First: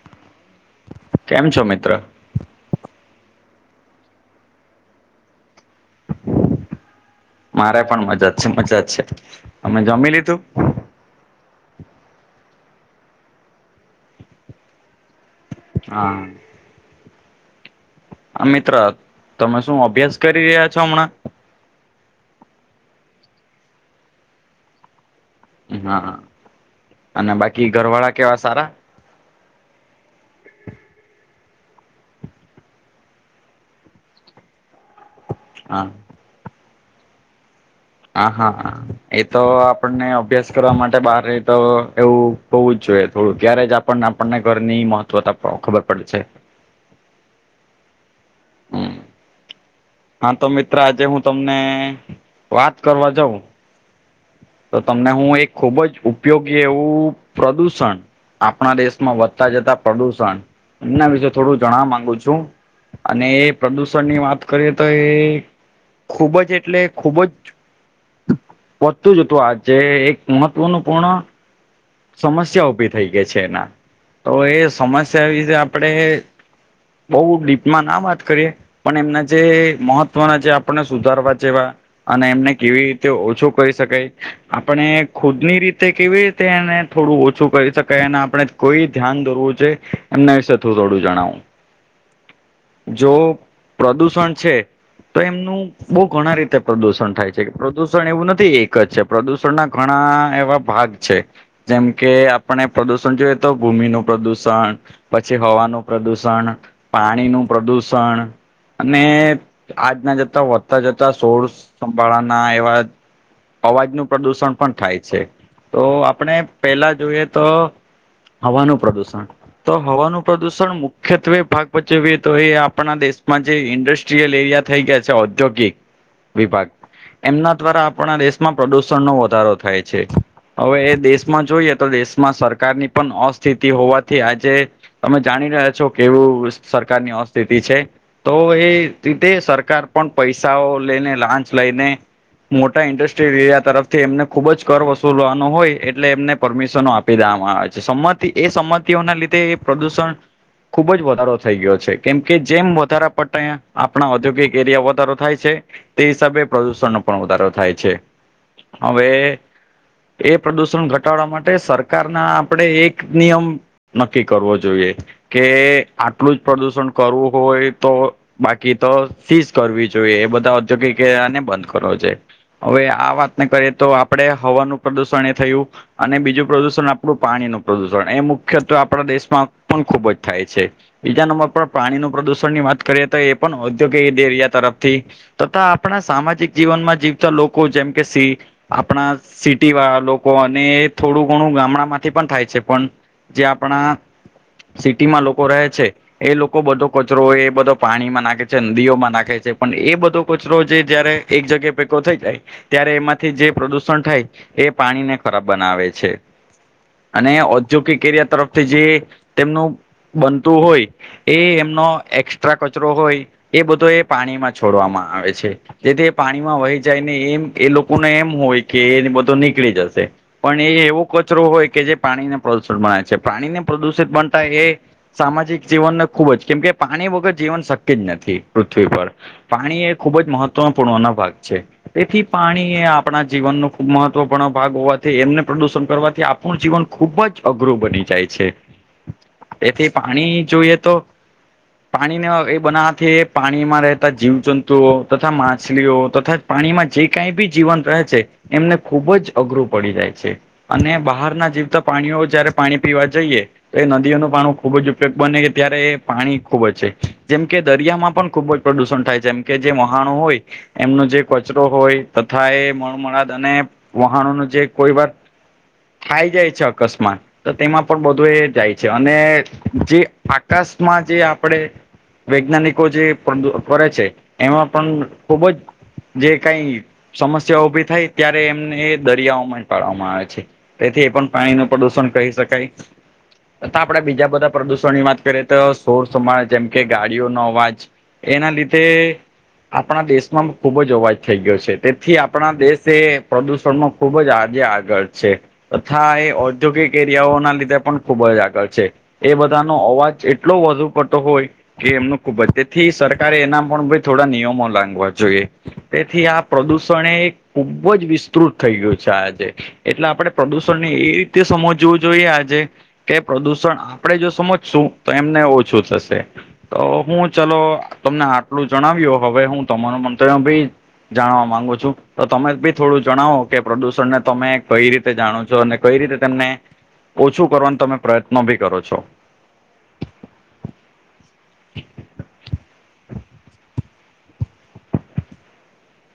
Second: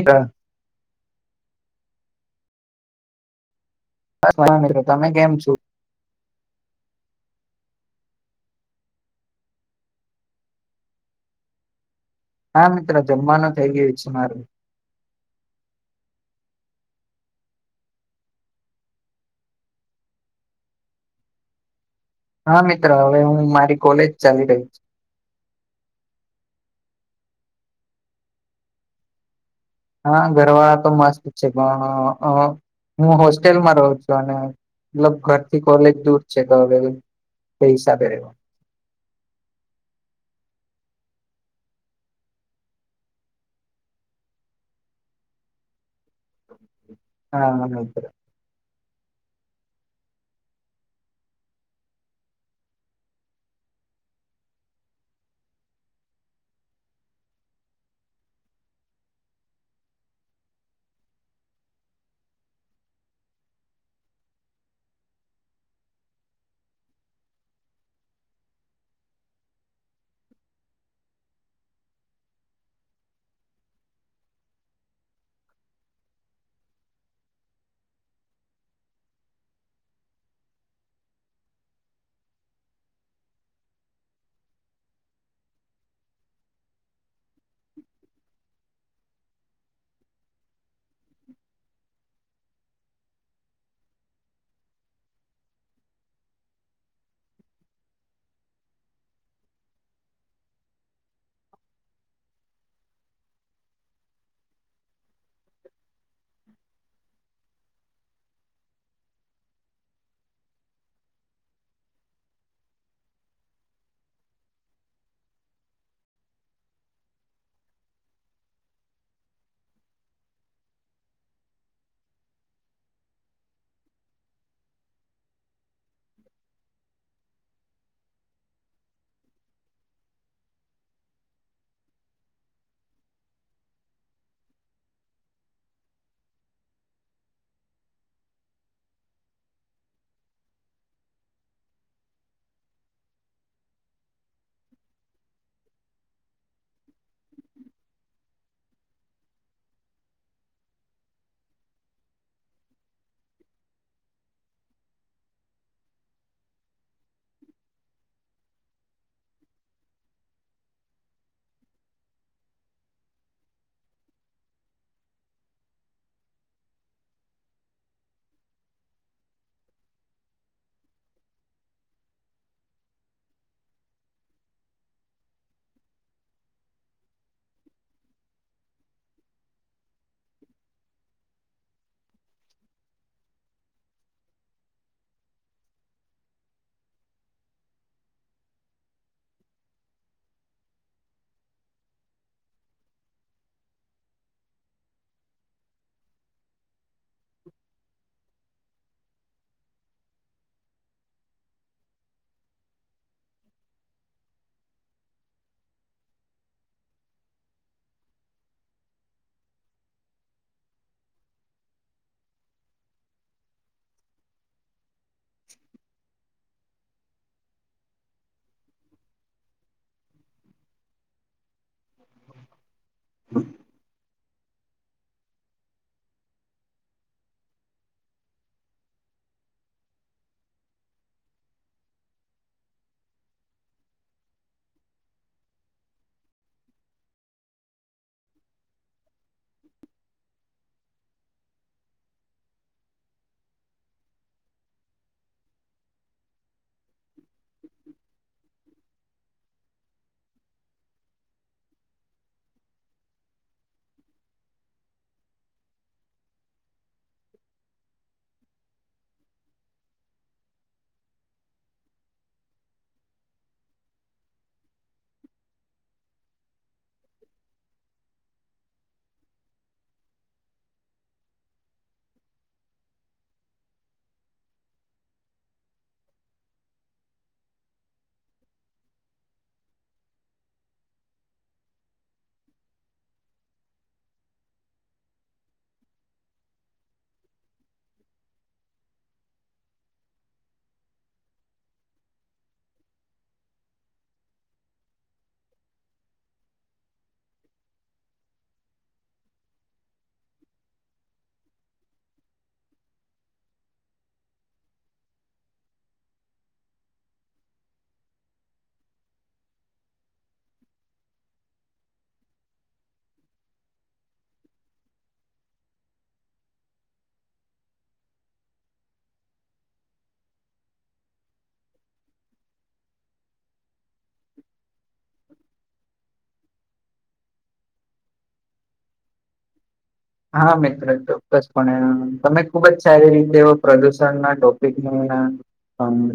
[unintelligible] કેમ છો મિત્ર. બસ મજા મિત્રો તમે કેમ છો. મારે પણ મજા જ છે મજા જ છે તમે જમી લીધું હા મિત્રો જમવાનું થઇ ગયું છે મારુ હા આ હા મિત્ર તમે શું અભ્યાસ કરી રહ્યા છો હમણાં હા મિત્ર હવે હું મારી કોલેજ ચાલી રહી છે. હા હા અને બાકી ઘરવાળા કેવા સારા હા ઘરવાળા તો મસ્ત છે અ હ પણ હું હોસ્ટેલમાં રહું છું અને લબ ઘરથી હા કોલેજ દુર છે તો હવે તે હિસાબે આ રહેવા હા હા. એ તો આપણને અભ્યાસ કરવા માટે બાર રહી તો એવું હોવું જ જોઈએ થોડું ત્યારે જ પણ આપણને ઘરની મહત્વતા પણ ખબર પડે છે. હા [unintelligible] [inaudible] હા તો મિત્ર આજે હું તમને વાત કરવા જાઉં તો તમને હું એક ખુબ જ ઉપયોગી એવું પ્રદુષણ આપણા દેશમાં વધતા જતા પ્રદુષણ એમના વિશે થોડું જાણવા માંગુ છું. અને એ પ્રદુષણ ની વાત કરીએ તો એ ખૂબ જ એટલે ખુબ જ વઘતુ જતું આજે એક મહત્વનું પૂર્ણ સમસ્યા ઊભી થઈ ગઈ છે એના તો એ સમસ્યા વિશે આપણેે બહુ ડીપમાં ના વાત કરીએ. પણ એમના જે મહત્વના જે આપણને સુધારવા જેવા અને એમને કેવી રીતે ઓછું કરી શકાય આપણે ખુદ ની રીતે કેવી રીતે એને થોડું ઓછું કરી શકાય અને આપણે કોઈ ધ્યાન દોરવું જોઈએ એમના વિશે થું થોડું જણાવું જો ઓ પ્રદુષણ છે. તો એમનું બહુ ઘણા રીતે પ્રદુષણ થાય છે કે પ્રદુષણ એવું નથી એક જ પ્રદુષણ ના ઘણા એવા ભાગ છે. જેમ કે આપણે પ્રદુષણ જોયએ તો ભૂમિ નું પ્રદુષણ પછી હવાનું પ્રદુષણ પાણી નું પ્રદુષણ અને આજના જતા વધતા જતા સોળ સંભાળાના એવા અવાજનુ પ્રદુષણ પણ થાય છે તો આપણે પેલા જોઈએ તો હવાનું પ્રદુષણ તો હવાનું પ્રદુષણ મુખ્યત્વે ભાગ ભજવીએ તો એ આપણા દેશમાં જે ઇન્ડસ્ટ જે લરિયા થઈ ગયા છે ઔદ્યોગિક વિભાગ એમના દ્વારા આપણા દેશમાં પ્રદુષણ નો વધારો થાય છે હવે એ દેશ આમા જોઈએ તો દેશમાં સરકારની પણ અસ્થિતિ હોવાથી આજે તમે જાણી રહ્યા છો કેવું સરકારની અસ્થિતિ છે. તો એ રીતે સરકાર પણ પૈસાઓ લઈને લાંચ લઈને મોટા ઇન્ડસ્ટ્રીયલ એરિયા તરફથી એમને ખુબ જ કર વસુલવાનો હોય એટલે એમને પરમિશનો આપી દેવામાં આવે છે સંમતિ એ સંમતિઓના લીધે એ પ્રદુષણ ખુબ જ વધારો થઈ ગયો છે કેમ કે જેમ વધારા પતા આપણા ઔદ્યોગિક એરિયા વધારો થાય છે. તે હિસાબે પ્રદુષણનો પણ વધારો થાય છે હવે એ પ્રદુષણ શુ ઘટાડવા માટે સરકાર ના આપડે એક નિયમ નક્કી કરવો જોઈએ. કે આટલું જ પ્રદુષણ કરવું હોય તો બાકી તો સીઝ કરવી જોઈએ એ બધા ઔદ્યોગિક આને બંધ કરવો જોઈ હવે આ વાતને કરીએ તો આપડે હવાનું પ્રદુષણ એ થયું. અને બીજું પ્રદુષણ આપણું પાણી નું પ્રદુષણ એ મુખ્યત્ આપણા દેશમાં પણ ખુબ જ થાય છે. બીજા નંબર પર પાણીનુ પ્રદુષણની વાત કરીએ તો એ પણ ઔદ્યોગિક એરિયા તરફથી તથા આપણા સામાજિક જીવનમાં જીવતા લોકો જેમ કે સિંહ. આપણા સિટી વાળા લોકો અને થોડું ઘણું ગામડા માંથી પણ થાય છે પણ જે આપણા સિટીમાં લોકો રહે છે એ લોકો બધો કચરો એ બધો પાણીમાં નાખે દીઓમાં નાખે છે, પણ એ બધો કચરો જે જયારે એક જગ્યા ભેગો થઈ જાય ત્યારે એમાંથી જે પ્રદુષણ થાય એ પાણીને ખરાબ બનાવે છે. અને ઔદ્યોગિક કેરય તરફથી જે તેમનું બનતુ હોય. એ એમનો એકક્સ્ટ્રા કચરો હોય, એ બધો એ પાણીમાં છોડવામા આવે છે. જેથી પાણી પાણીમાં વહી જાય ને એમ એ લોકોને એમ હોય કે એ બધો નીકળી જશે. પણ એ એવો કચરો હોય, કે જે પાણીને પ્રદુષિત બનાય છે, પાણીને પ્રદુષિત બનતા એ સામાજિક જીવનને ખૂબ જ કેમ કે પાણી વગર જીવન શક્ય જ નથી પૃથ્વી પર પાણી એ ખુબ જ મહત્વપૂર્ણ ભાગ છે. તેથી પાણી એ આપણા જીવનનો ખુબ મહત્વપૂર્ણ ભાગ હોવા એમને પ્રદુષણ કરવાથી આપણું જીવન ખુબ જ અઘરું બની જાય છે. તેથી પાણી જોઈએ તો પાણીને એ બનાવવાથી પાણીમાં રહેતા જીવ જંતુઓ તથા માછલીઓ તથા પાણીમાં જે કઈ બી જીવંત રહે છે, એમને ખુબ જ અઘરું પડી જાય છે. અને બહારના જીવતા પ્રણીઓ જયારે પાણી પીવા જઈએ. તો એ નદીઓનું પાણું ખુબજ ઉપયોગ બને ત્યારે એ પાણી ખુબ જ છે, જેમ કે દરિયામાં પણ ખૂબ જ પ્રદુષણ થાય છે. જેમ કે જે વહાનો હોય એમનો જે કચરો હોય તથા એ મળ મળાદ અને વહાણનું જે કોઈ વાર થાઈ જાય છે, અકસ્માત તો તેમાં પણ બધું એ જાય છે અને જે આકાશમાં જે આપણેે વૈજ્ઞાનિકો જે કરે છે, એમાં પણ ખુબ જ જે કઈ સમસ્યા ઉભી થાય ત્યારે એમને એ દરિયાઓમા પાડવામાં આવે છે તેથી એ પણ પાણીનું પ્રદુષણ કહી શકાય છતાં આપણે બીજા બધા પ્રદુષણની વાત કરીએ. તો સોર સમાળ જેમ કે ગાડીઓનો અવાજ એના લીધે આપણા દેશમાં ખુબ જ અવાજ થઈ ગયો છે, તેથી આપણા દેશ એ પ્રદુષણમાં ખુબજ જ આગળ છે તથા એ ઔદ્યોગિક એરિયાઓના લીધે પણ ખુબ જ આગળ છે. એ બધાનો અવાજ એટલો વધુ પડતો હોય. કે એમનું ખુબ જ તેથી સરકારે એના પણ ભાર થોડા નિયમો લાગવા જોઈએ. તેથી આ પ્રદુષણ એ ખુબ જ વિસ્તૃત થઈ ગયું છે. આજ એટલે આપણે પ્રદુષણને એ રીતે સમજવું જોઈએ. આજે કે પ્રદૂષણ આપણે જો સમજશું તો એમને ઓછું થશે. તો હું ચલો તમને આટલું જણાવ્યો હવે, હું તમાર મંતવ્ય ભી જાણવા માંગુ છુ, તો તમે બી થોડું જણાવો કે પ્રદૂષણને તમે કઈ રીતે જાણો છો અને કઈ રીતે તેમને ઓછું કરવાનો તમે પ્રયત્નો બી કરો છો. હા, મિત્ર ચોક્કસપણે તમે ખુબ જ સારી રીતે પ્રદુષણના ટોપિક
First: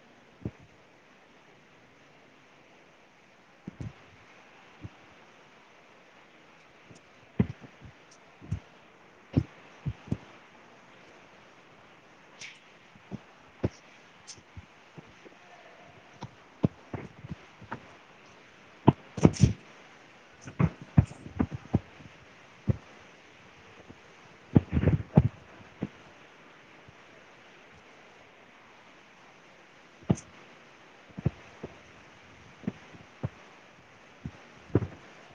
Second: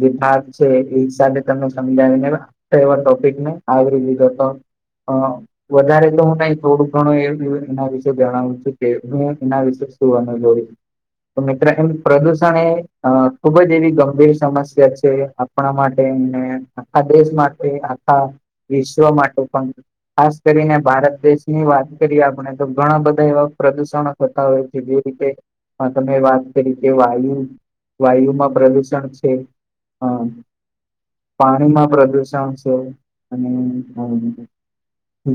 જે ભાગ છે, એ હિસાબે તમે સમજાવી લેવા એવા ટોપિકને આવરી લીધો હતો. અ વધારે તો હુ, ત થોડુંક ઘણું એ એના વિશે જણાવું છુ. કે હું એના વિશે જોડી તો મિત્ર, એમ પ્રદુષણ એ ખુબજ એવી ગંભીર સમસ્યા છે. આપણા માટેને! આખા દેશ માટે, આખા વિશ્વ માટે પણ ખાસ કરીને ભારત દેશની વાત કરીએ આપણે તો ઘણા બધા એવા પ્રદુષણ થતા હોય છે જે રીતે તમે વાત કરી કે વાયુ વાયુમાં પ્રદુષણ છે. પાણીમાં પ્રદુષણ છે, અને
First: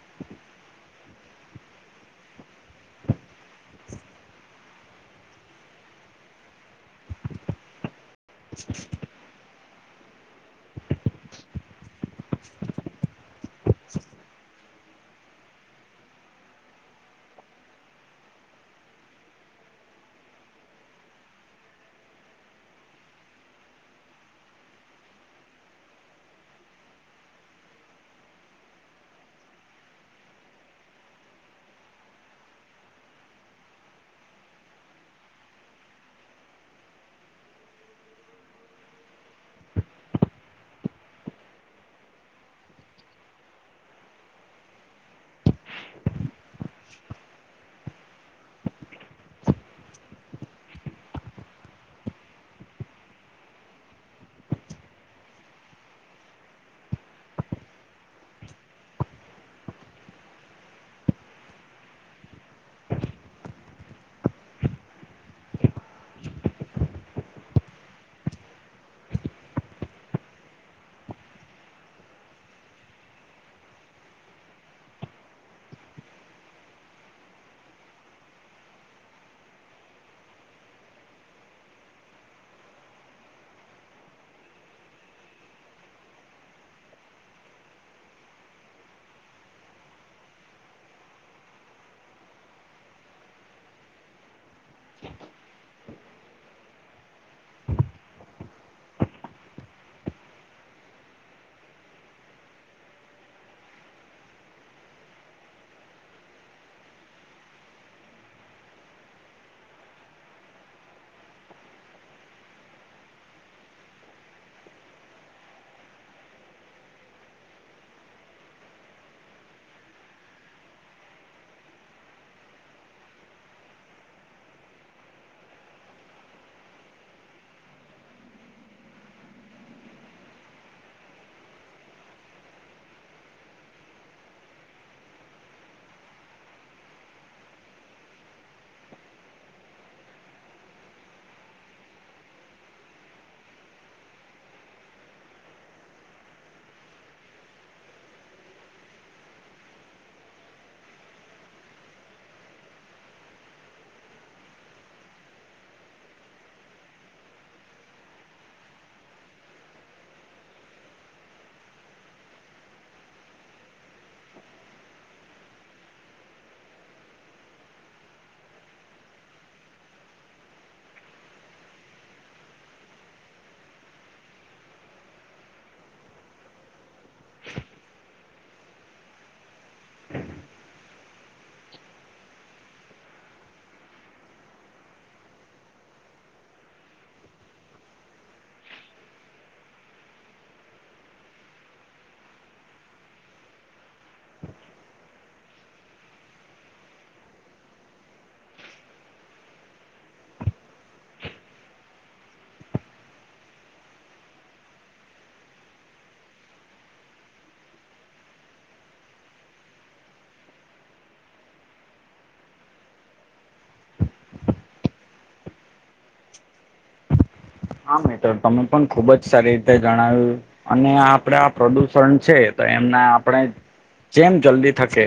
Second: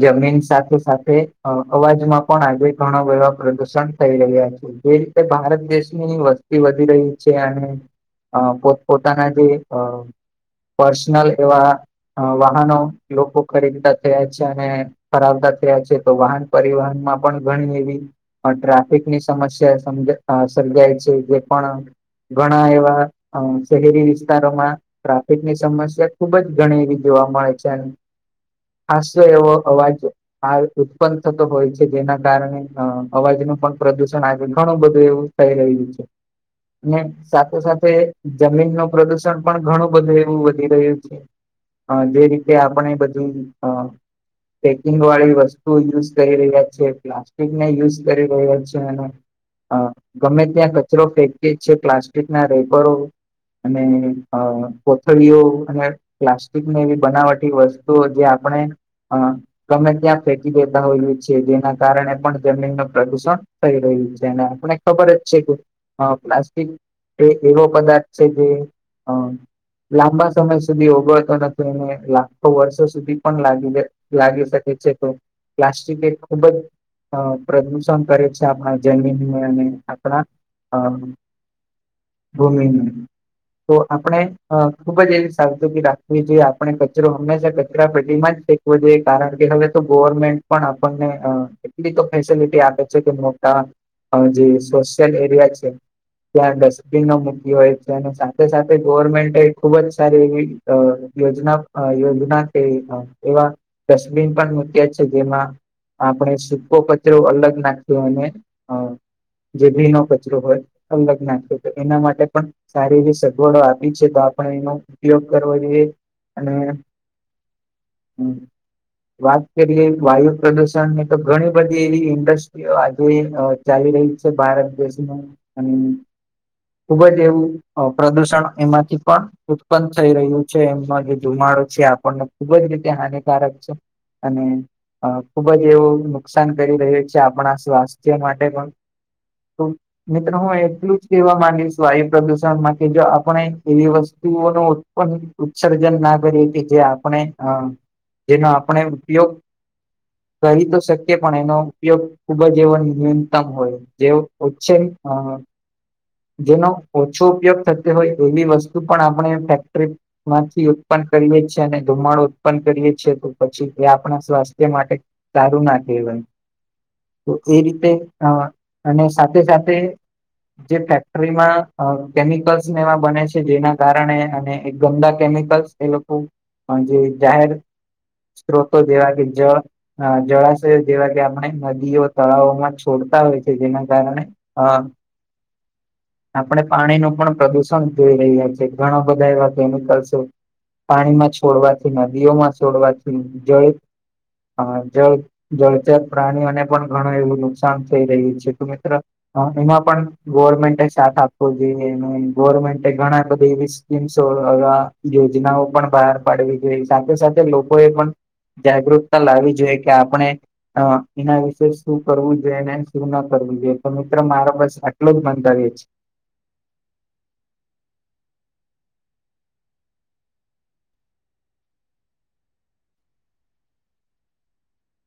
જમીન સાથે-સાથે અવાજમાં પણ આવી ઘણા બધ પ્રદુષણ થઈ રહ્યા છે. જે રીતે ભારત દેશની વસ્તી વધી રહી છે અને પોતપો પોતાના જે પર્સનલ એવા અહ વાહનો લોકો બુક કરી દિધા છે અને ફરાવતા થયા છે તો વાહન પરિવહનમાં પણ ઘણી એવી અહ ટ્રાફિકની સમસ્યા સમજાઈ સર્જાય છે જે પણ ઘણા એવા અહ શહેરી વિસ્તારોમાં ટ્રાફિક ની સમસ્યા ખુબ જ ઘણી એવી જોવા મળે છે. હાસ્ય એવો અવાજ હા ઉત્પન્ન થતો હોય છે જેના કારણે અહ અવાજ નું પણ પ્રદુષણ આવે ઘણું બધું એવું થઈ રહ્યું છે. ને સાથે સાથે જમીન નું પ્રદુષણ પણ ઘણું બધું એવું વધી રહ્યું છે. હા જે રીતે આપણે બધું હા પેકિંગ વાળી વસ્તુ યુઝ કરી રહ્યા છે. પ્લાસ્ટિકને યુઝ કરી રહ્યા છે અને અહ ગમે ત્યાં કચરો ફેંકીએ છે પ્લાસ્ટિક ના રેપરો અને અહ કોથળીઓ અને પ્લાસ્ટિકની એવી બનાવટી વસ્તુ જે આપણે અહ તમે ત્યાં ફેંકી દેતા હોય છે જેના કારણે પણ જમીન નો પ્રદુષણ થઈ રહ્યું છે અનેન આપણે ખબર જ છે કે હા પ્લાસ્ટિક કે એવો પદાર્થ છે જે અહ લાંબા સમય સુધી ઓગળતો નથી એને લાખો વર્ષો સુધી પણ લાગી જાય. લાગી શકે છે તો પ્લાસ્ટિક એ ખૂબ જ અહ પ્રદુષણ કરે છે આપણા જમીનને અને આપણા અહ [unintelligible] તો આપણે અહ ખુબ જ એવી સાવધૂ રાખવી જોઈએ આપણે કચરો હંમેશા કચરા પેડીમાં જ ફે કવું જોઈએ કારણ કે હવે તો ગવર્મેન્ટ પણ આપણને અહ પૂરી એ તો ફેસિલિટી આપે છે કે મોટા અહ જે સોશિયલ એરિયા છે ત્યાં ડસ્ટબીન મૂકી હોય છે અને સાથે સાથે ગવર્મેન્ટ ખુબ જ સારી એવી અહ યોજના અહ યોજના કે અહ એવા ડસ્ટબિન પણ મૂક્યા છે જેમાં આપણે શી કો કચરો અલગ નાખ્યો અને અહ જે ભી નો કચરો હોય અલગ નાખો તો એના માટે પણ સારી એવી સગવડો આપી છે તો આપણે એનો ઉપયોગ કરવો જોઈએ અને હમ્મ, વાત કરીએ વાયુ પ્રદુષણ ની તો ઘણી વધ એવી ઇન્ડસ્ટ્રીઓ આજે ચાલી રહી છે ભારત દેશનું અને ખુબ જ એવું અહ પ્રદુષણ એમાંથી પણ ઉત્પન્ન થઈ રહ્યું છે એમમાં જે ધુમાડો છે આપણને ખુબ જ રીતે હાનિકારક છે. અને અહ ખુબ જ એવું નુક સાન કરી રહહી છે આપણા સ્વાસ્થ્ય માટે પણ મિત્રો હું એટલું જ કેહેવા માંગીશ વાયુ પ્રદુષણમાં કે જો આપણે એવી વસ્તુ ઓનું પણ ઉત્સર્જન ના કરી હતી જે આપણે અહ જેના આપણે ઉપયોગ કરી તો શક એ પણ એનો ઉપયોગ ખુબ જ એવો ન્યૂનતમ હોય જે ઓછે અહ જેનો ઓછો ઉપયોગ થતી હોય એવી વસ્તુ પણ આપણે ફેક્ટરી માંથી ઉત્પન્ન કરીએ છી અને ધુમાડો ઉત્પન્ન કરીએ છીએ તો પછી એ આપણા સ્વાસ્થ્ય માટે સારું ના કેહવાય. તો એ રીતે અહ અને સાથે સાથે જે ફેક્ટરીમાં અહ કેમિકલ્સ ને એવા બને છે જેના કારણે અને એક ગંદા કેમિકલ્સ એ લોકો જે અહ જાહેર સ્ત્રોતો જેવા કે જ અહ જળા તે જેવા કે આપણે નદીઓ તળાવોમાં છોડતા હોય છે જેના કારણે અહ આપણે પાણી નું પણ પ્રદુષણ જોઈ રહ્યા છી ઘણા બધા એવા કેમિકલ્સ છે પાણીમાં છોડવાથી નદીઓમાં છોડવાથી જળ અહ જળ જળચત પ્રાણીઓને પણ ઘણું એવું નુકસાન થઈ રહ્યું છે. તો મિત્ર હ એમાં પણ ગવર્મેન્ટ સાથ આપવો જોઈએ અને ગવર્મેન્ટ ઘણા બધા એવી સ યોજનાઓ પણ બહાર પાડવી જોઈ સાથે સાથે લોકો એ પણ જાગૃતતા લાવવી જોઈએ કે આપણે અ એના વિશે શું કરવું જોઈએ ને શું ના કરવું જોઈએ તો મિત્ર મારા બસે આટલો જ બંધાવએ છે [inaudible] હા મિત્રો તમે પણ ખુબ જ સારી રીતે જણાવ્યું અને આપડે આ પ્રદુષણ છે તો એમના આપણે જેમ જલ્દી થકે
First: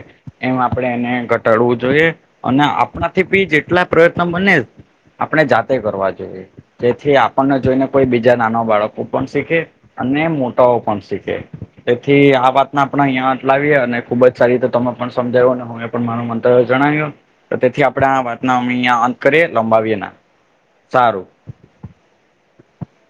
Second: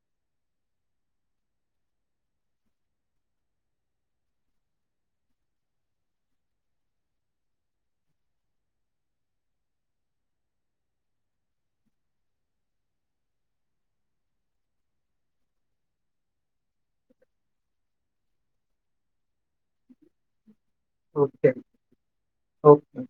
એમ આપડણે એને ઘટાડવું જોઈએ અને આપણાથી બી જેટલા પ્રયત્ન બને આપણે જાતે કરવા જોઈએ થી આપણને જોઈને કોઈ બીજા નાના બાળકો પણ શીખે અને મોટાઓ પણ શીખે તેથી આ વાતને આપણે અહિયાંટ લાવીએ અને ખુબ જ સારી રીતે તમે પણ સમજાવો ને હમે પણ માર મંતવ જણાવ્યું તો તેથી આપડે આ વાતના અમે અંયા અંત કરીએ લંબાવીએ ના સારું ઓકે ઓકે